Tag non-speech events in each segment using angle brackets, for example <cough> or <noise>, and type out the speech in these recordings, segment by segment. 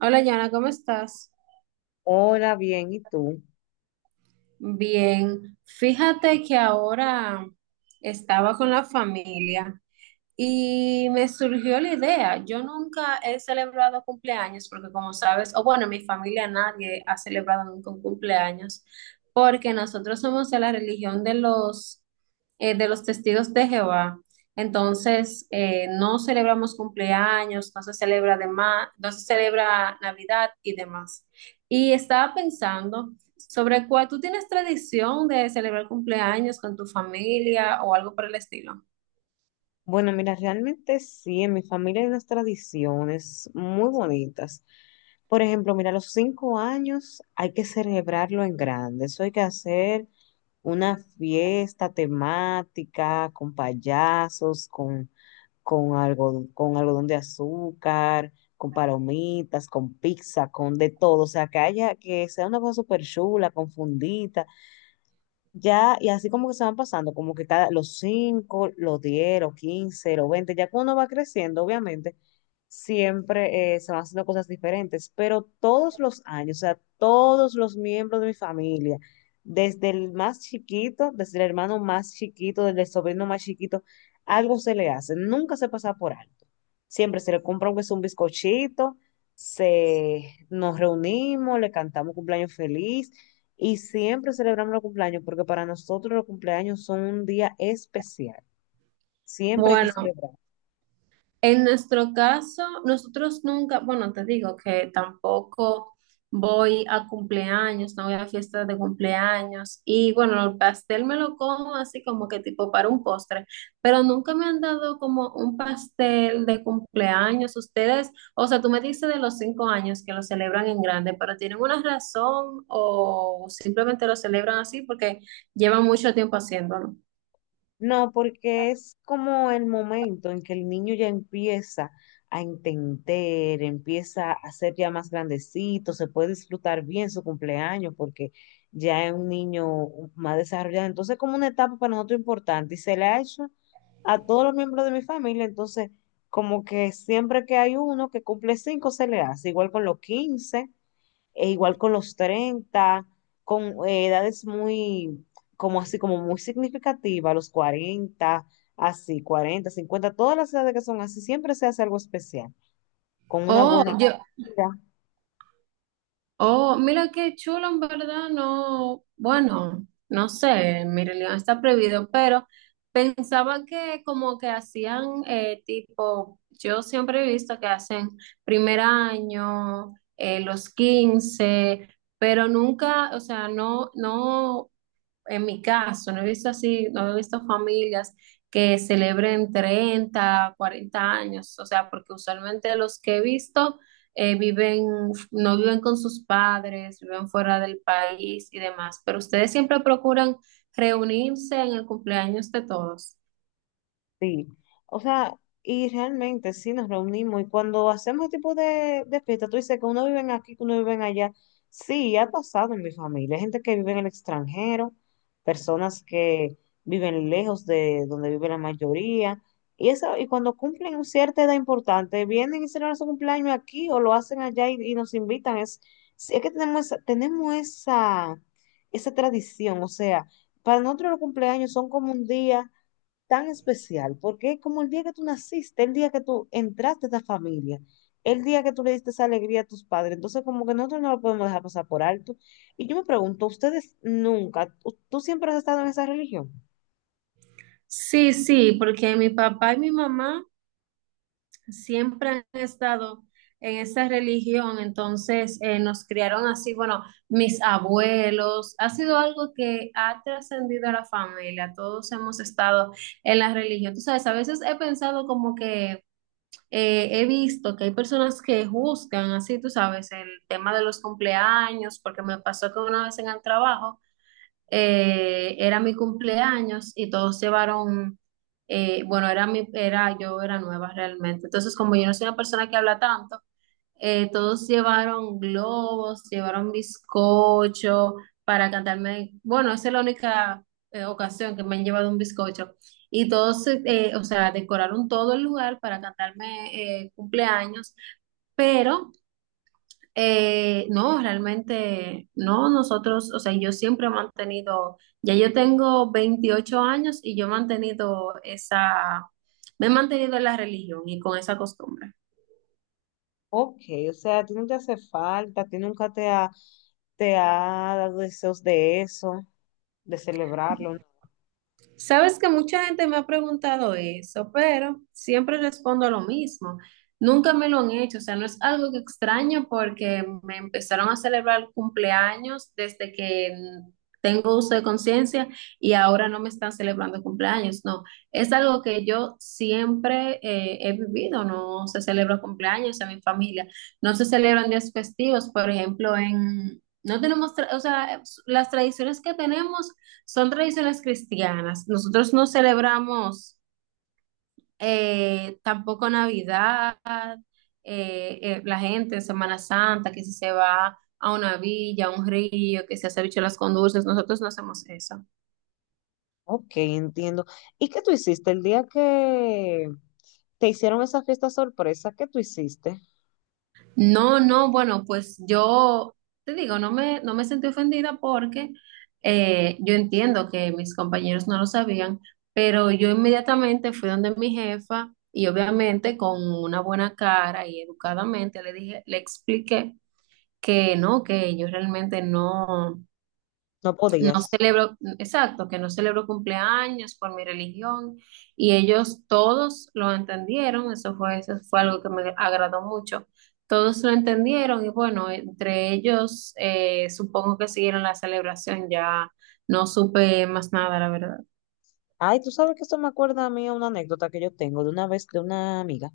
Hola, Yana, ¿cómo estás? Hola, bien, ¿y tú? Bien, fíjate que ahora estaba con la familia. Y me surgió la idea. Yo nunca he celebrado cumpleaños porque, como sabes, o bueno, en mi familia nadie ha celebrado nunca un cumpleaños porque nosotros somos de la religión de los testigos de Jehová. Entonces, no celebramos cumpleaños, no se celebra demás, no se celebra Navidad y demás. Y estaba pensando sobre cuál tú tienes tradición de celebrar cumpleaños con tu familia o algo por el estilo. Bueno, mira, realmente sí, en mi familia hay unas tradiciones muy bonitas. Por ejemplo, mira, a los 5 años hay que celebrarlo en grande. Eso hay que hacer una fiesta temática con payasos, con algodón, con algodón de azúcar, con palomitas, con pizza, con de todo. O sea, que haya, que sea una cosa súper chula, confundida. Ya, y así como que se van pasando, los 5, los 10, los 15, los 20, ya cuando uno va creciendo, obviamente, siempre se van haciendo cosas diferentes, pero todos los años, o sea, todos los miembros de mi familia, desde el más chiquito, desde el hermano más chiquito, desde el sobrino más chiquito, algo se le hace, nunca se pasa por alto. Siempre se le compra aunque sea un bizcochito, se, nos reunimos, le cantamos cumpleaños feliz y siempre celebramos los cumpleaños porque para nosotros los cumpleaños son un día especial. Siempre hay que Bueno, celebrar. en nuestro caso, nosotros nunca, bueno, te digo que tampoco voy a cumpleaños, no voy a fiestas de cumpleaños y bueno, el pastel me lo como así como que tipo para un postre, pero nunca me han dado como un pastel de cumpleaños. Ustedes, o sea, tú me dices de los 5 años que lo celebran en grande, pero ¿tienen una razón o simplemente lo celebran así porque llevan mucho tiempo haciéndolo? No, porque es como el momento en que el niño ya empieza a entender, empieza a ser ya más grandecito, se puede disfrutar bien su cumpleaños porque ya es un niño más desarrollado. Entonces, como una etapa para nosotros importante, y se le ha hecho a todos los miembros de mi familia. Entonces, como que siempre que hay uno que cumple 5, se le hace. Igual con los 15 e igual con los 30, con edades muy, como así, como muy significativas, los 40, así, 40, 50, todas las edades que son así, siempre se hace algo especial, con una Oh, buena yo, comida. Oh, mira qué chulo, en verdad. No, bueno, no sé, Mirelión está prohibido, pero pensaba que como que hacían tipo, yo siempre he visto que hacen primer año, los 15, pero nunca, o sea, no, no, en mi caso, no he visto así, no he visto familias que celebren 30, 40 años, o sea, porque usualmente los que he visto viven, no viven con sus padres, viven fuera del país y demás, pero ustedes siempre procuran reunirse en el cumpleaños de todos. Sí, o sea, y realmente sí nos reunimos, y cuando hacemos este tipo de fiesta, tú dices que uno vive aquí, que uno vive allá. Sí, ha pasado en mi familia. Hay gente que vive en el extranjero, personas que viven lejos de donde vive la mayoría. Y eso, y cuando cumplen una cierta edad importante, vienen y celebran su cumpleaños aquí o lo hacen allá y nos invitan. Sí, es que tenemos esa tradición. O sea, para nosotros los cumpleaños son como un día tan especial, porque es como el día que tú naciste, el día que tú entraste a esta familia, el día que tú le diste esa alegría a tus padres. Entonces, como que nosotros no lo podemos dejar pasar por alto. Y yo me pregunto, ¿ustedes nunca, tú siempre has estado en esa religión? Sí, sí, porque mi papá y mi mamá siempre han estado en esa religión. Entonces, nos criaron así. Bueno, mis abuelos, ha sido algo que ha trascendido a la familia, todos hemos estado en la religión. Tú sabes, a veces he pensado como que he visto que hay personas que juzgan así, tú sabes, el tema de los cumpleaños, porque me pasó que una vez en el trabajo era mi cumpleaños y todos bueno, yo era nueva realmente. Entonces, como yo no soy una persona que habla tanto, todos llevaron globos, llevaron bizcocho para cantarme. Bueno, esa es la única ocasión que me han llevado un bizcocho. Y todos, o sea, decoraron todo el lugar para cantarme cumpleaños, pero no, realmente no, nosotros, o sea, yo siempre he mantenido, ya yo tengo 28 años y yo he mantenido me he mantenido en la religión y con esa costumbre. Ok, o sea, a ti no te hace falta, a ti nunca te ha dado deseos de eso, de celebrarlo, ¿no? Sabes que mucha gente me ha preguntado eso, pero siempre respondo lo mismo. Nunca me lo han hecho, o sea, no es algo que extraño porque me empezaron a celebrar cumpleaños desde que tengo uso de conciencia y ahora no me están celebrando cumpleaños, no. Es algo que yo siempre he vivido, no se celebra cumpleaños en mi familia, no se celebran días festivos. Por ejemplo, no tenemos, o sea, las tradiciones que tenemos. Son tradiciones cristianas. Nosotros no celebramos tampoco Navidad, la gente en Semana Santa, que si se va a una villa, a un río, que se hace bicho las con dulces. Nosotros no hacemos eso. Ok, entiendo. ¿Y qué tú hiciste el día que te hicieron esa fiesta sorpresa? ¿Qué tú hiciste? No, no, bueno, pues yo te digo, no me sentí ofendida porque yo entiendo que mis compañeros no lo sabían, pero yo inmediatamente fui donde mi jefa y obviamente con una buena cara y educadamente le dije, le expliqué que no, que yo realmente no. No No podías. celebro, exacto, que no celebro cumpleaños por mi religión y ellos todos lo entendieron, eso fue algo que me agradó mucho, todos lo entendieron y bueno, entre ellos supongo que siguieron la celebración, ya no supe más nada, la verdad. Ay, tú sabes que esto me acuerda a mí a una anécdota que yo tengo de una vez de una amiga.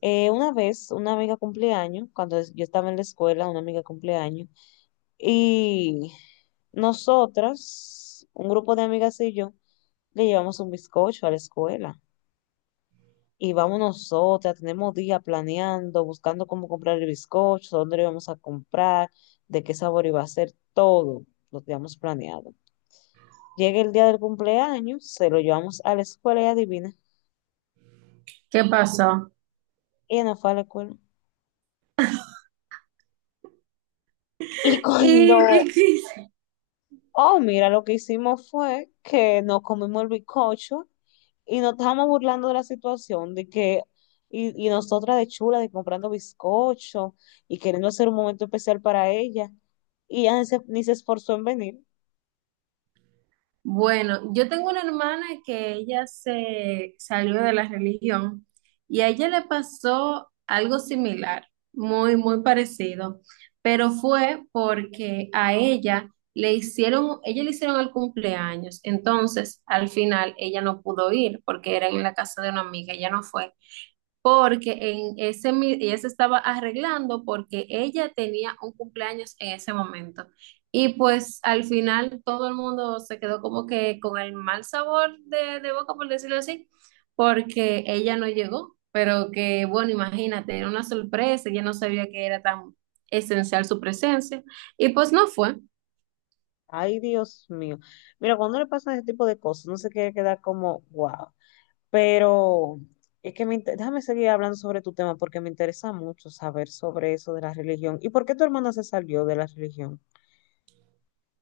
Una vez, una amiga cumpleaños, yo estaba en la escuela, una amiga cumpleaños, y nosotras, un grupo de amigas y yo, le llevamos un bizcocho a la escuela. Y vamos nosotras, tenemos días planeando, buscando cómo comprar el bizcocho, dónde lo íbamos a comprar, de qué sabor iba a ser, todo lo teníamos planeado. Llega el día del cumpleaños, se lo llevamos a la escuela y adivina, ¿Qué pasó? ella no fue a la escuela. Y <laughs> cuando, Y qué? oh, mira, lo que hicimos fue que nos comimos el bizcocho y nos estábamos burlando de la situación, y nosotras de chula, de comprando bizcocho y queriendo hacer un momento especial para ella. Y ella ni se esforzó en venir. Bueno, yo tengo una hermana que ella se salió de la religión y a ella le pasó algo similar, muy, muy parecido, pero fue porque a ella le hicieron el cumpleaños, entonces al final ella no pudo ir porque era en la casa de una amiga, ella no fue porque ella se estaba arreglando porque ella tenía un cumpleaños en ese momento. Y pues al final todo el mundo se quedó como que con el mal sabor de boca, por decirlo así, porque ella no llegó, pero que bueno, imagínate, era una sorpresa, ella no sabía que era tan esencial su presencia, y pues no fue. Ay, Dios mío. Mira, cuando le pasan ese tipo de cosas, no se quiere quedar como, wow. Pero es que déjame seguir hablando sobre tu tema porque me interesa mucho saber sobre eso de la religión. ¿Y por qué tu hermana se salió de la religión?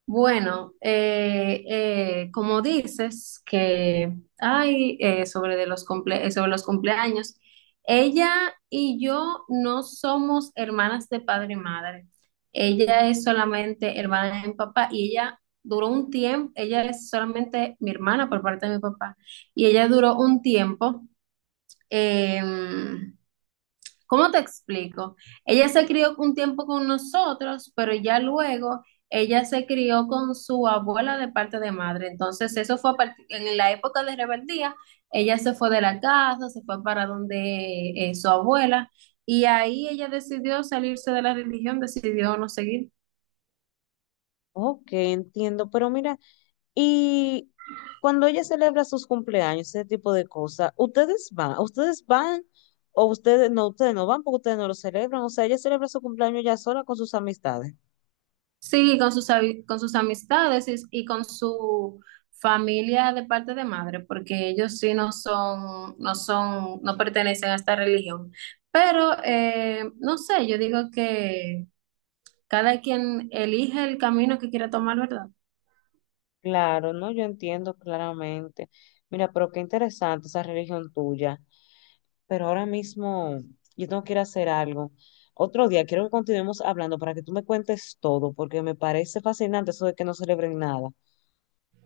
Bueno, como dices que hay sobre los cumpleaños, ella y yo no somos hermanas de padre y madre. Ella es solamente hermana de mi papá y ella duró un tiempo, ella es solamente mi hermana por parte de mi papá y ella duró un tiempo. em, ¿Cómo te explico? Ella se crió un tiempo con nosotros, pero ya luego ella se crió con su abuela de parte de madre. Entonces, eso fue en la época de rebeldía. Ella se fue de la casa, se fue para donde su abuela, y ahí ella decidió salirse de la religión, decidió no seguir. Ok, entiendo, pero mira, y cuando ella celebra sus cumpleaños, ese tipo de cosas, ¿ustedes van? ¿Ustedes van o ustedes no van porque ustedes no lo celebran? O sea, ella celebra su cumpleaños ya sola con sus amistades. Sí, con sus amistades y con su familia de parte de madre, porque ellos sí no pertenecen a esta religión. Pero, no sé, yo digo que cada quien elige el camino que quiera tomar, ¿verdad? Claro, no, yo entiendo claramente. Mira, pero qué interesante esa religión tuya. Pero ahora mismo yo tengo que ir a hacer algo. Otro día quiero que continuemos hablando para que tú me cuentes todo, porque me parece fascinante eso de que no celebren nada.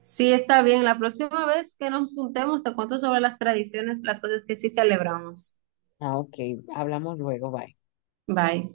Sí, está bien. La próxima vez que nos juntemos, te cuento sobre las tradiciones, las cosas que sí celebramos. Ah, ok, hablamos luego, bye. Bye.